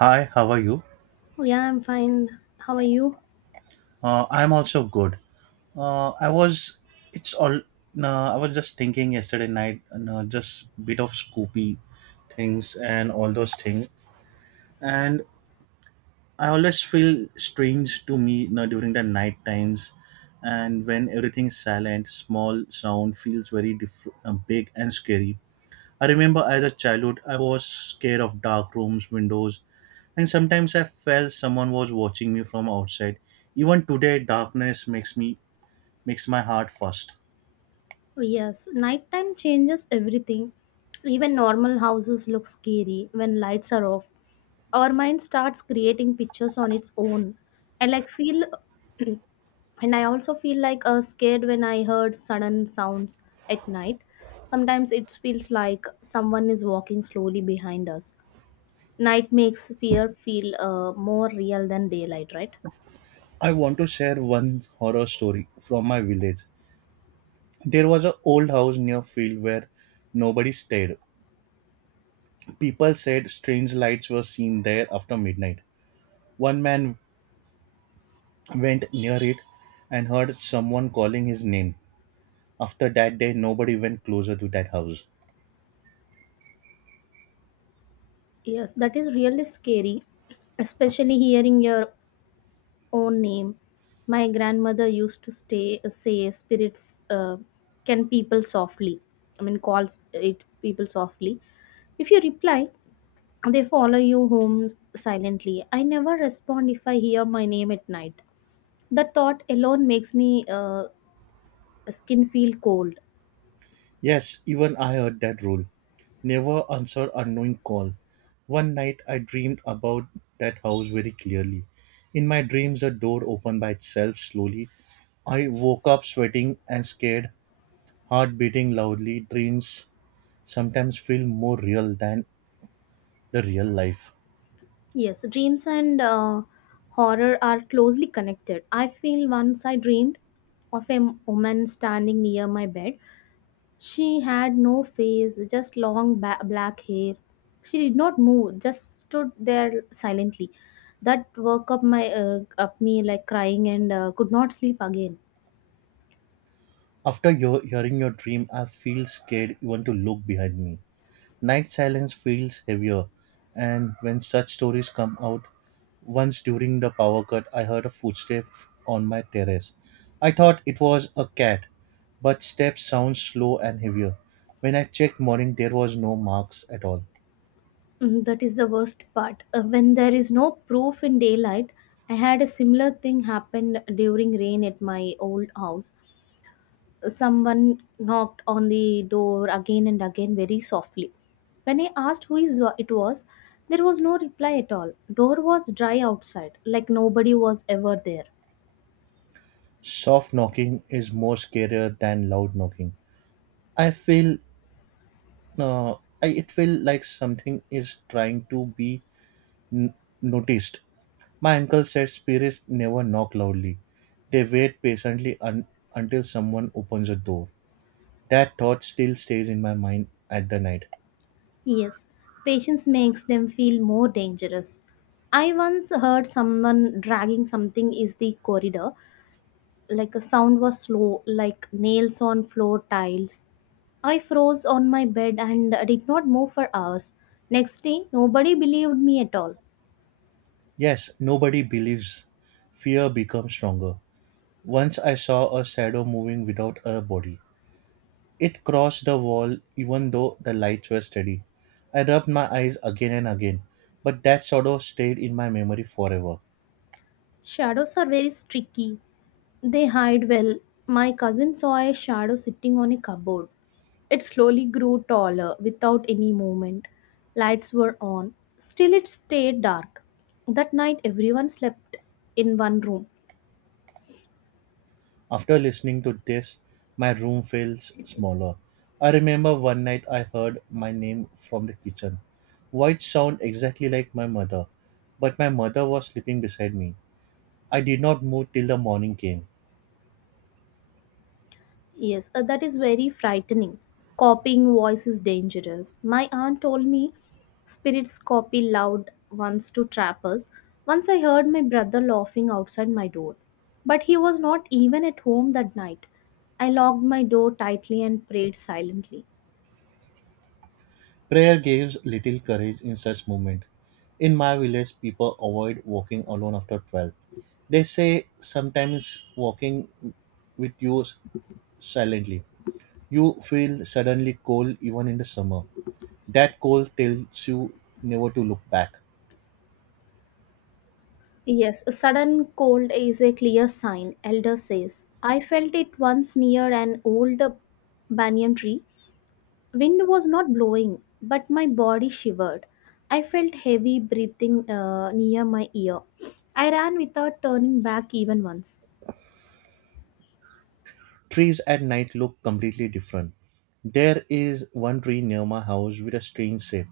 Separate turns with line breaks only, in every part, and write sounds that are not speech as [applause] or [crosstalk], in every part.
Hi, how are you?
Oh, yeah, I'm fine. How are you?
I'm also good. Uh, I was. It's all. No, I was just thinking yesterday night. No, Just bit of Scoopy things and all those things. And I always feel strange to me. No, During the night times, and when everything's silent, small sound feels big and scary. I remember as a childhood, I was scared of dark rooms, windows, and sometimes I felt someone was watching me from outside. Even today, darkness makes my heart fast.
Oh, yes, nighttime changes everything. Even normal houses look scary when lights are off. Our mind starts creating pictures on its own. I like feel and I also feel like scared when I heard sudden sounds at night. Sometimes it feels like someone is walking slowly behind us. Night makes fear feel more real than daylight, right?
I want to share one horror story from my village. There was an old house near field where nobody stayed. People said strange lights were seen there after midnight. One man went near it and heard someone calling his name. After that day, nobody went closer to that house.
Yes, that is really scary, especially hearing your own name. My grandmother used to stay say spirits can people softly. I mean calls it people softly. If you reply, they follow you home silently. I never respond if I hear my name at night. The thought alone makes me skin feel cold.
Yes, even I heard that rule. Never answer unknown call. One night I dreamed about that house very clearly. In my dreams a door opened by itself slowly. I woke up sweating and scared, heart beating loudly. Dreams sometimes feel more real than the real life.
Yes, dreams and horror are closely connected. I feel once I dreamed of a woman standing near my bed. She had no face, just long black hair. She did not move, just stood there silently. That woke up my up me like crying and could not sleep again.
After hearing your dream, I feel scared even to look behind me. Night silence feels heavier, and when such stories come out, once during the power cut, I heard a footstep on my terrace. I thought it was a cat, but steps sound slow and heavier. When I checked morning, there was no marks at all.
Mm, that is the worst part. When there is no proof in daylight, I had a similar thing happened during rain at my old house. Someone knocked on the door again and again very softly. When I asked who is it was, there was no reply at all. Door was dry outside, like nobody was ever there.
Soft knocking is more scarier than loud knocking. I feel, uh, I, it feel like something is trying to be n- noticed. My uncle said spirits never knock loudly. They wait patiently until someone opens a door. That thought still stays in my mind at the night.
Yes, patience makes them feel more dangerous. I once heard someone dragging something is the corridor. Like a sound was slow, like nails on floor tiles. I froze on my bed and did not move for hours. Next day, nobody believed me at all.
Yes, nobody believes. Fear becomes stronger. Once I saw a shadow moving without a body. It crossed the wall even though the lights were steady. I rubbed my eyes again and again, but that shadow stayed in my memory forever.
Shadows are very tricky. They hide well. My cousin saw a shadow sitting on a cupboard. It slowly grew taller without any movement. Lights were on. Still, it stayed dark. That night, everyone slept in one room.
After listening to this, my room feels smaller. I remember one night I heard my name from the kitchen, which sound exactly like my mother, but my mother was sleeping beside me. I did not move till the morning came.
Yes, that is very frightening. Copying voice is dangerous. My aunt told me spirits copy loud ones to trappers. Once I heard my brother laughing outside my door, but he was not even at home that night. I locked my door tightly and prayed silently.
Prayer gives little courage in such moment. In my village, people avoid walking alone after 12. They say sometimes walking with you silently. You feel suddenly cold even in the summer. That cold tells you never to look back.
Yes, a sudden cold is a clear sign, elder says. I felt it once near an old banyan tree. Wind was not blowing, but my body shivered. I felt heavy breathing near my ear. I ran without turning back even once.
Trees at night look completely different. There is one tree near my house with a strange shape.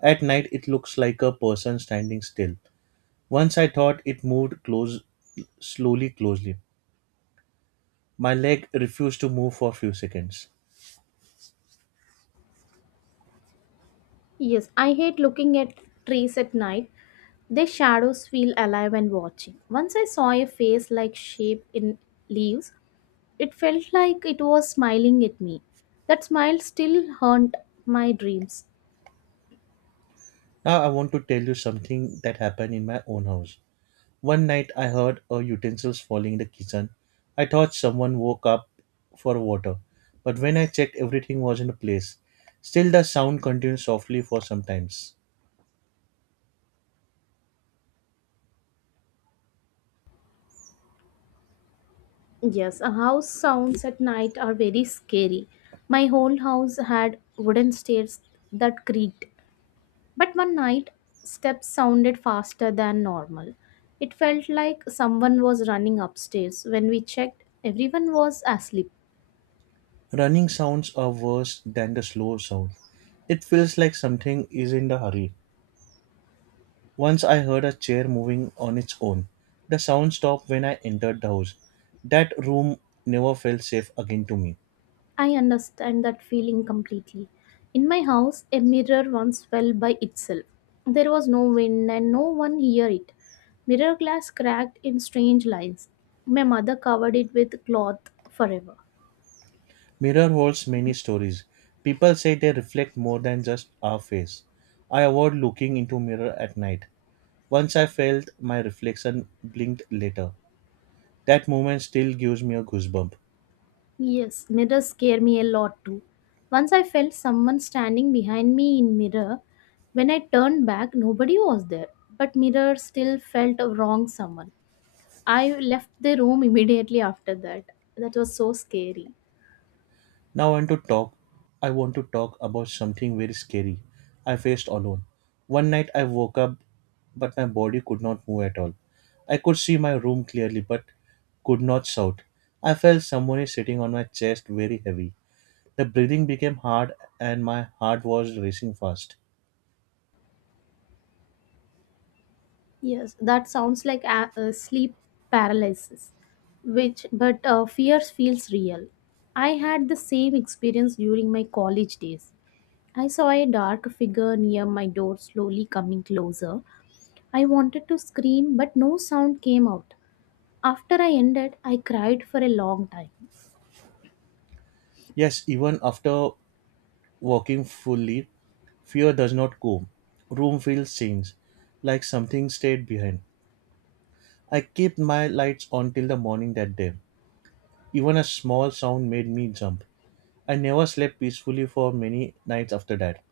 At night, it looks like a person standing still. Once I thought it moved close, slowly, closely. My leg refused to move for a few seconds.
Yes, I hate looking at trees at night. Their shadows feel alive and watching. Once I saw a face like shape in leaves. It felt like it was smiling at me. That smile still haunt my dreams.
Now I want to tell you something that happened in my own house. One night I heard a utensils falling in the kitchen. I thought someone woke up for water, but when I checked everything was in place. Still the sound continued softly for some times.
Yes, a house sounds at night are very scary. My whole house had wooden stairs that creaked, but one night steps sounded faster than normal. It felt like someone was running upstairs. When we checked, everyone was asleep.
Running sounds are worse than the slow sound. It feels like something is in a hurry. Once I heard a chair moving on its own. The sound stopped when I entered the house. That room never felt safe again to me.
I understand that feeling completely. In my house, a mirror once fell by itself. There was no wind and no one hear it. Mirror glass cracked in strange lines. My mother covered it with cloth forever.
Mirror holds many stories. People say they reflect more than just our face. I avoid looking into mirror at night. Once I felt my reflection blinked later. That moment still gives me a goosebump.
Yes, mirrors scare me a lot too. Once I felt someone standing behind me in mirror. When I turned back, nobody was there, but mirror still felt a wrong someone. I left the room [laughs] immediately after that. That was so scary.
Now I want to talk. I want to talk about something very scary. I faced alone. One night I woke up, but my body could not move at all. I could see my room clearly, but could not shout. I felt someone is sitting on my chest very heavy. The breathing became hard and my heart was racing fast.
Yes, that sounds like a sleep paralysis, which but fears feels real. I had the same experience during my college days. I saw a dark figure near my door slowly coming closer. I wanted to scream, but no sound came out. After I ended, I cried for a long time.
Yes, even after walking fully, fear does not go. Room feels strange, like something stayed behind. I kept my lights on till the morning that day. Even a small sound made me jump. I never slept peacefully for many nights after that.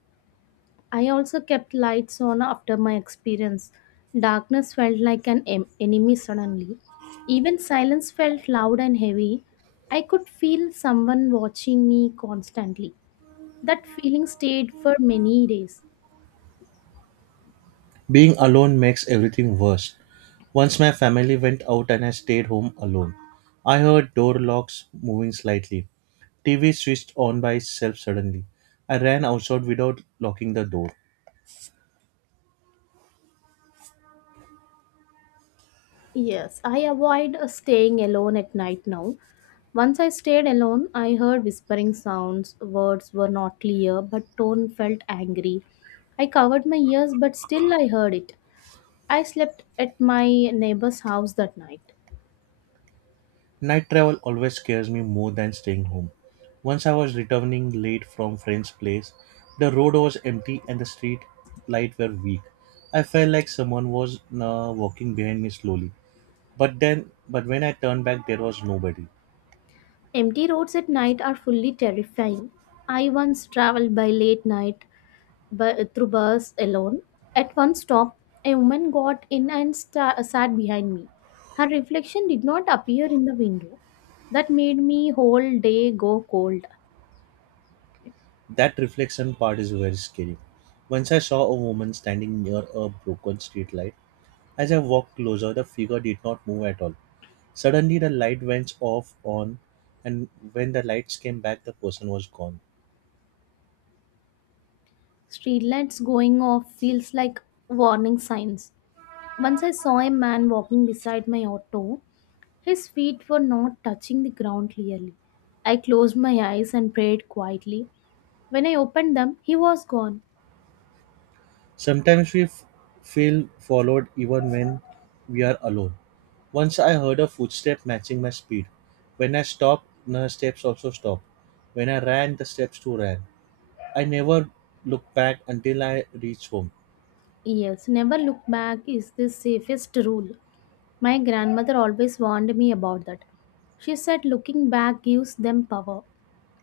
I also kept lights on after my experience. Darkness felt like an enemy suddenly. Even silence felt loud and heavy. I could feel someone watching me constantly. That feeling stayed for many days.
Being alone makes everything worse. Once my family went out and I stayed home alone. I heard door locks moving slightly. TV switched on by itself suddenly. I ran outside without locking the door.
Yes, I avoid staying alone at night now. Once I stayed alone, I heard whispering sounds. Words were not clear, but tone felt angry. I covered my ears, but still I heard it. I slept at my neighbor's house that night.
Night travel always scares me more than staying home. Once I was returning late from friend's place, the road was empty and the street lights were weak. I felt like someone was walking behind me slowly. But when I turned back, there was nobody.
Empty roads at night are fully terrifying. I once traveled by late night, through bus alone. At one stop, a woman got in and sat behind me. Her reflection did not appear in the window. That made me whole day go cold.
That reflection part is very scary. Once I saw a woman standing near a broken streetlight. As I walked closer, the figure did not move at all. Suddenly, the light went off on, and when the lights came back, the person was gone.
Streetlights going off feels like warning signs. Once I saw a man walking beside my auto. His feet were not touching the ground clearly. I closed my eyes and prayed quietly. When I opened them, he was gone.
Sometimes feel followed even when we are alone. Once I heard a footstep matching my speed. When I stopped, the steps also stopped. When I ran, the steps too ran. I never looked back until I reached home.
Yes, never look back is the safest rule. My grandmother always warned me about that. She said looking back gives them power.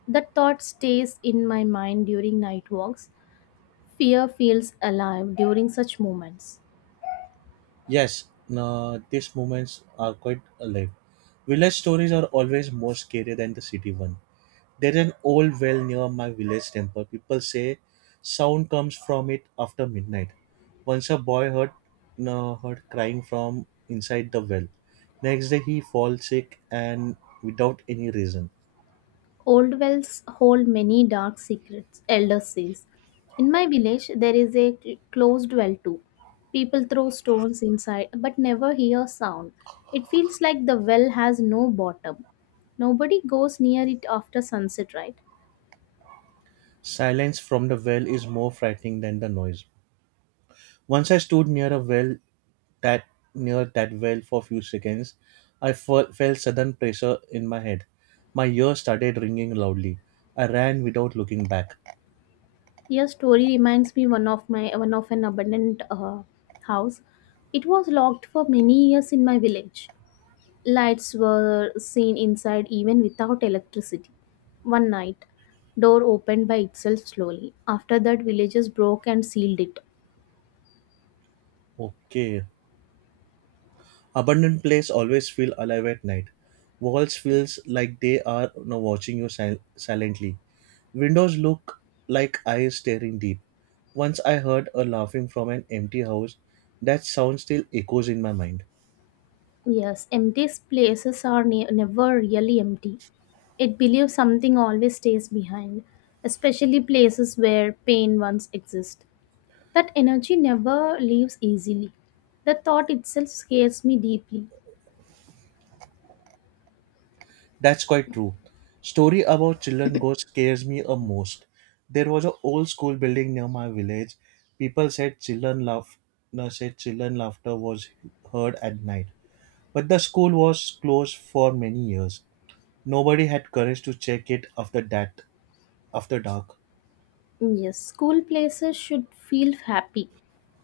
That thought stays in my mind during night walks. Fear feels alive during such moments.
Yes, no, These moments are quite alive. Village stories are always more scary than the city one. There's an old well near my village temple. People say sound comes from it after midnight. Once a boy heard, no, heard crying from inside the well. Next day he falls sick and without any reason.
Old wells hold many dark secrets, elder says. In my village, there is a closed well too. People throw stones inside but never hear sound. It feels like the well has no bottom. Nobody goes near it after sunset, right?
Silence from the well is more frightening than the noise. Once I stood near a well that near that well for a few seconds, felt sudden pressure in my head. My ears started ringing loudly. I ran without looking back.
Your story reminds me one of my one of an abandoned house. It was locked for many years in my village. Lights were seen inside even without electricity. One night, door opened by itself slowly. After that, villagers broke and sealed it.
Okay. Abandoned place always feel alive at night. Walls feels like they are now watching you silently. Windows look like eyes staring deep. Once I heard a laughing from an empty house. That sound still echoes in my mind.
Yes, empty places are never really empty. It believes something always stays behind, especially places where pain once exists. That energy never leaves easily. The thought itself scares me deeply.
That's quite true. Story about children ghost scares me a most. There was a old school building near my village. People said children laugh no, said children laughter was heard at night. But the school was closed for many years. Nobody had courage to check it after that after dark.
Yes, school places should feel happy,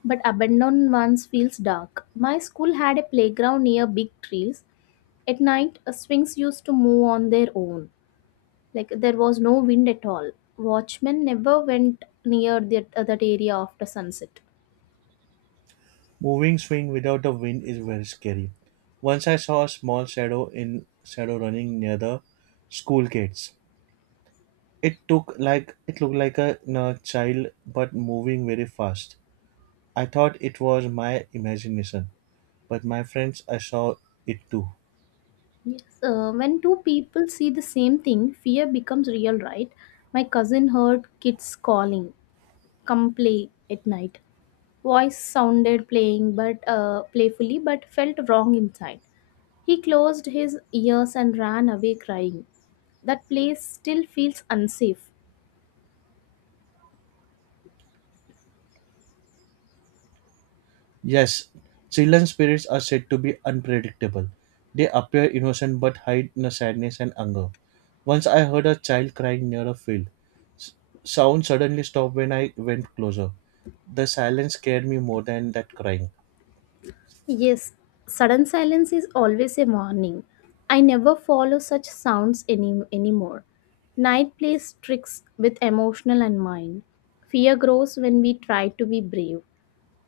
but abandoned ones feels dark. My school had a playground near big trees. At night, swings used to move on their own. Like there was no wind at all. Watchmen never went near that area after sunset.
Moving swing without the wind is very scary. Once I saw a small shadow running near the school gates. It looked like a you know, child but moving very fast. I thought it was my imagination, but my friends I saw it too.
Yes, when two people see the same thing, fear becomes real, right? My cousin heard kids calling. Come play at night. Voice sounded playing but playfully but felt wrong inside. He closed his ears and ran away crying. That place still feels unsafe.
Yes, children spirits are said to be unpredictable. They appear innocent but hide you sadness and anger. Once I heard a child crying near a field. S- Sound suddenly stopped when I went closer. The silence scared me more than that crying.
Yes, sudden silence is always a warning. I never follow such sounds any anymore. Night plays tricks with emotional and mind. Fear grows when we try to be brave.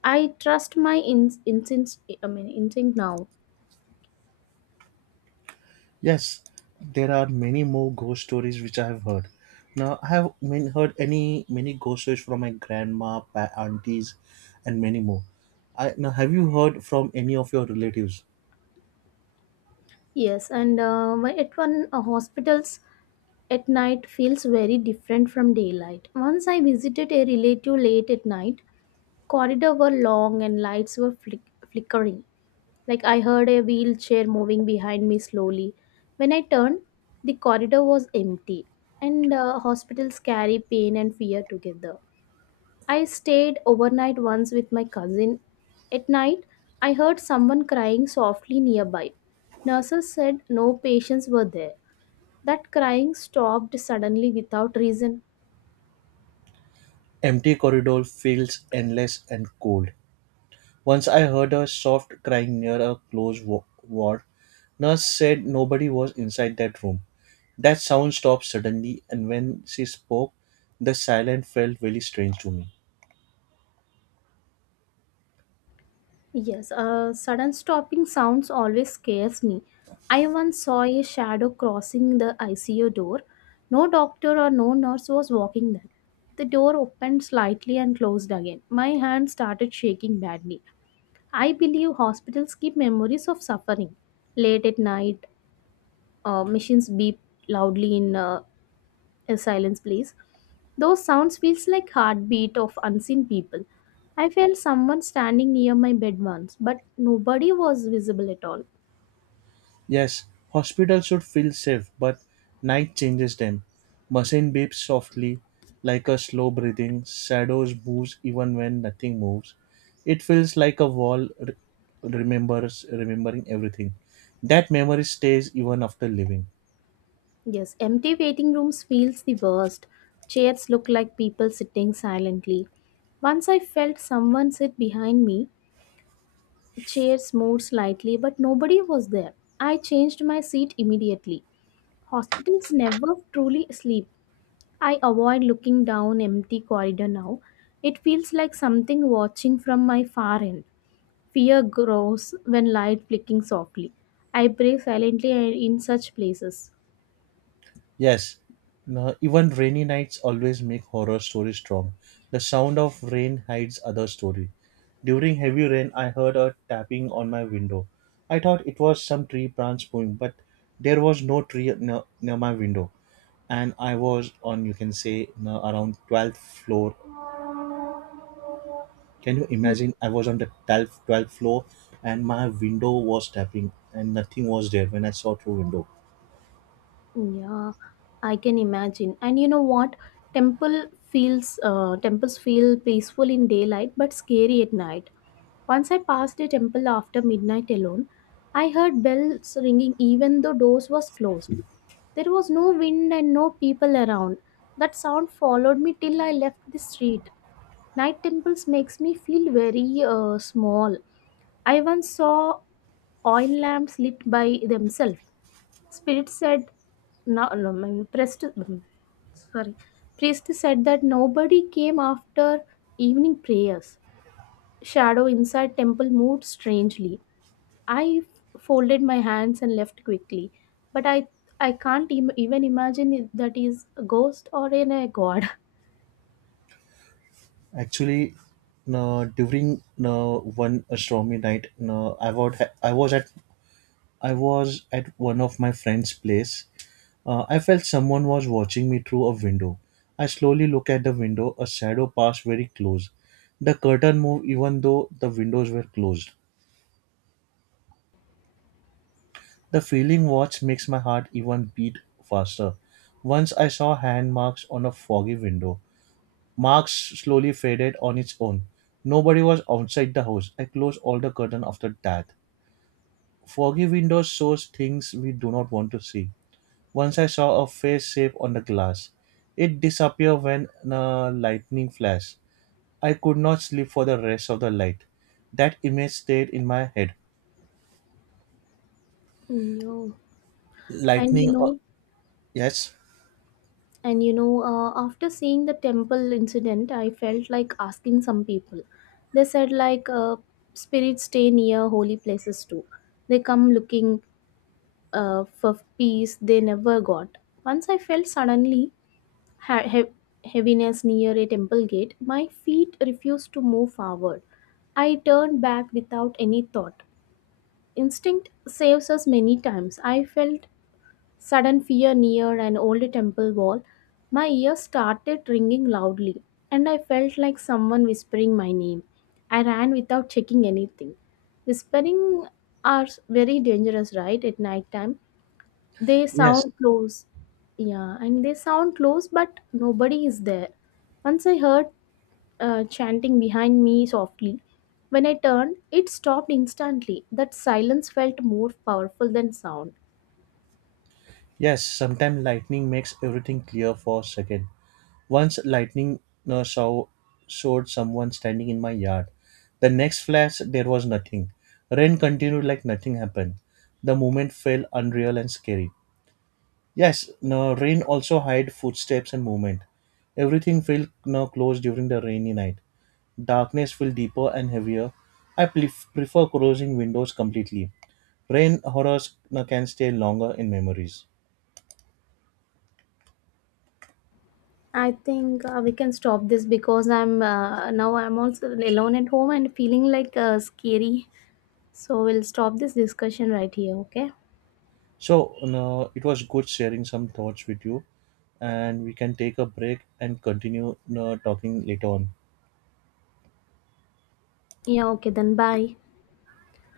I trust my instinct, I mean, instinct now.
Yes, there are many more ghost stories which I have heard. I have mean, heard any many ghost stories from my grandma, aunties, and many more. Have you heard from any of your relatives?
Yes, and why at one hospitals at night feels very different from daylight. Once I visited a relative late at night, corridor were long and lights were flickering. Like I heard a wheelchair moving behind me slowly. When I turned, the corridor was empty, and hospitals carry pain and fear together. I stayed overnight once with my cousin. At night, I heard someone crying softly nearby. Nurses said no patients were there. That crying stopped suddenly without reason.
Empty corridor feels endless and cold. Once I heard a soft crying near a closed ward. Nurse said nobody was inside that room. That sound stopped suddenly, and when she spoke, the silence felt really strange to me.
Yes, sudden stopping sounds always scares me. I once saw a shadow crossing the ICU door. No doctor or no nurse was walking there. The door opened slightly and closed again. My hand started shaking badly. I believe hospitals keep memories of suffering. Late at night, machines beep loudly in a silence place. Those sounds feels like heartbeat of unseen people. I felt someone standing near my bed once, but nobody was visible at all.
Yes, hospitals should feel safe, but night changes them. Machine beeps softly, like a slow breathing. Shadows move even when nothing moves. It feels like a wall re- remembers remembering everything. That memory stays even after leaving.
Yes, empty waiting rooms feels the worst. Chairs look like people sitting silently. Once I felt someone sit behind me. The chair moved slightly, but nobody was there. I changed my seat immediately. Hospitals never truly sleep. I avoid looking down empty corridor now. It feels like something watching from my far end. Fear grows when light flicking softly. I pray silently in such places.
Yes, no, Even rainy nights always make horror stories strong. The sound of rain hides other story. During heavy rain, I heard a tapping on my window. I thought it was some tree branch moving, but there was no tree near my window. And I was on, you can say, no, around 12th floor. Can you imagine? I was on the 12th floor and my window was tapping and nothing was there when I saw through window.
Yeah, I can imagine. And you know what? Temple feels temples feel peaceful in daylight but scary at night. Once I passed a temple after midnight alone, I heard bells ringing even though doors was closed. There was no wind and no people around. That sound followed me till I left the street. Night temples makes me feel very small. I once saw oil lamps lit by themselves. Spirit said, no, no, priest, sorry, priest said that nobody came after evening prayers. Shadow inside temple moved strangely. I folded my hands and left quickly, but I can't even imagine if that is a ghost or in a god.
Actually, no, during no, One stormy night, no, I was at one of my friend's place. I felt someone was watching me through a window. I slowly look at the window. A shadow passed very close. The curtain moved even though the windows were closed. The feeling watch makes my heart even beat faster. Once I saw hand marks on a foggy window. Marks slowly faded on its own. Nobody was outside the house. I closed all the curtains after that. Foggy windows shows things we do not want to see. Once I saw a face shape on the glass. It disappeared when a lightning flashed. I could not sleep for the rest of the night. That image stayed in my head.
No, and you
Lightning, uh,
know.
yes,
And you know, after seeing the temple incident, I felt like asking some people. They said like spirits stay near holy places too. They come looking for peace they never got. Once I felt suddenly heaviness near a temple gate. My feet refused to move forward. I turned back without any thought. Instinct saves us many times. I felt sudden fear near an old temple wall, my ears started ringing loudly, and I felt like someone whispering my name. I ran without checking anything. Whispering are very dangerous, right? At night time, they
yes,
sound close. Yeah, and they sound close, but nobody is there. Once I heard chanting behind me softly. When I turned, it stopped instantly. That silence felt more powerful than sound.
yes. Sometimes lightning makes everything clear for a second. Once lightning uh, show, showed someone standing in my yard. The next flash, there was nothing. Rain continued like nothing happened. The moment felt unreal and scary. Yes, no, Rain also hide footsteps and movement. Everything felt now closed during the rainy night. Darkness felt deeper and heavier. Prefer closing windows completely. Rain horrors now can stay longer in memories.
I think we can stop this because I'm now I'm also alone at home and feeling like scary. So we'll stop this discussion right here, okay?
So no, It was good sharing some thoughts with you, and we can take a break and continue no, talking later on.
Yeah, okay, then bye.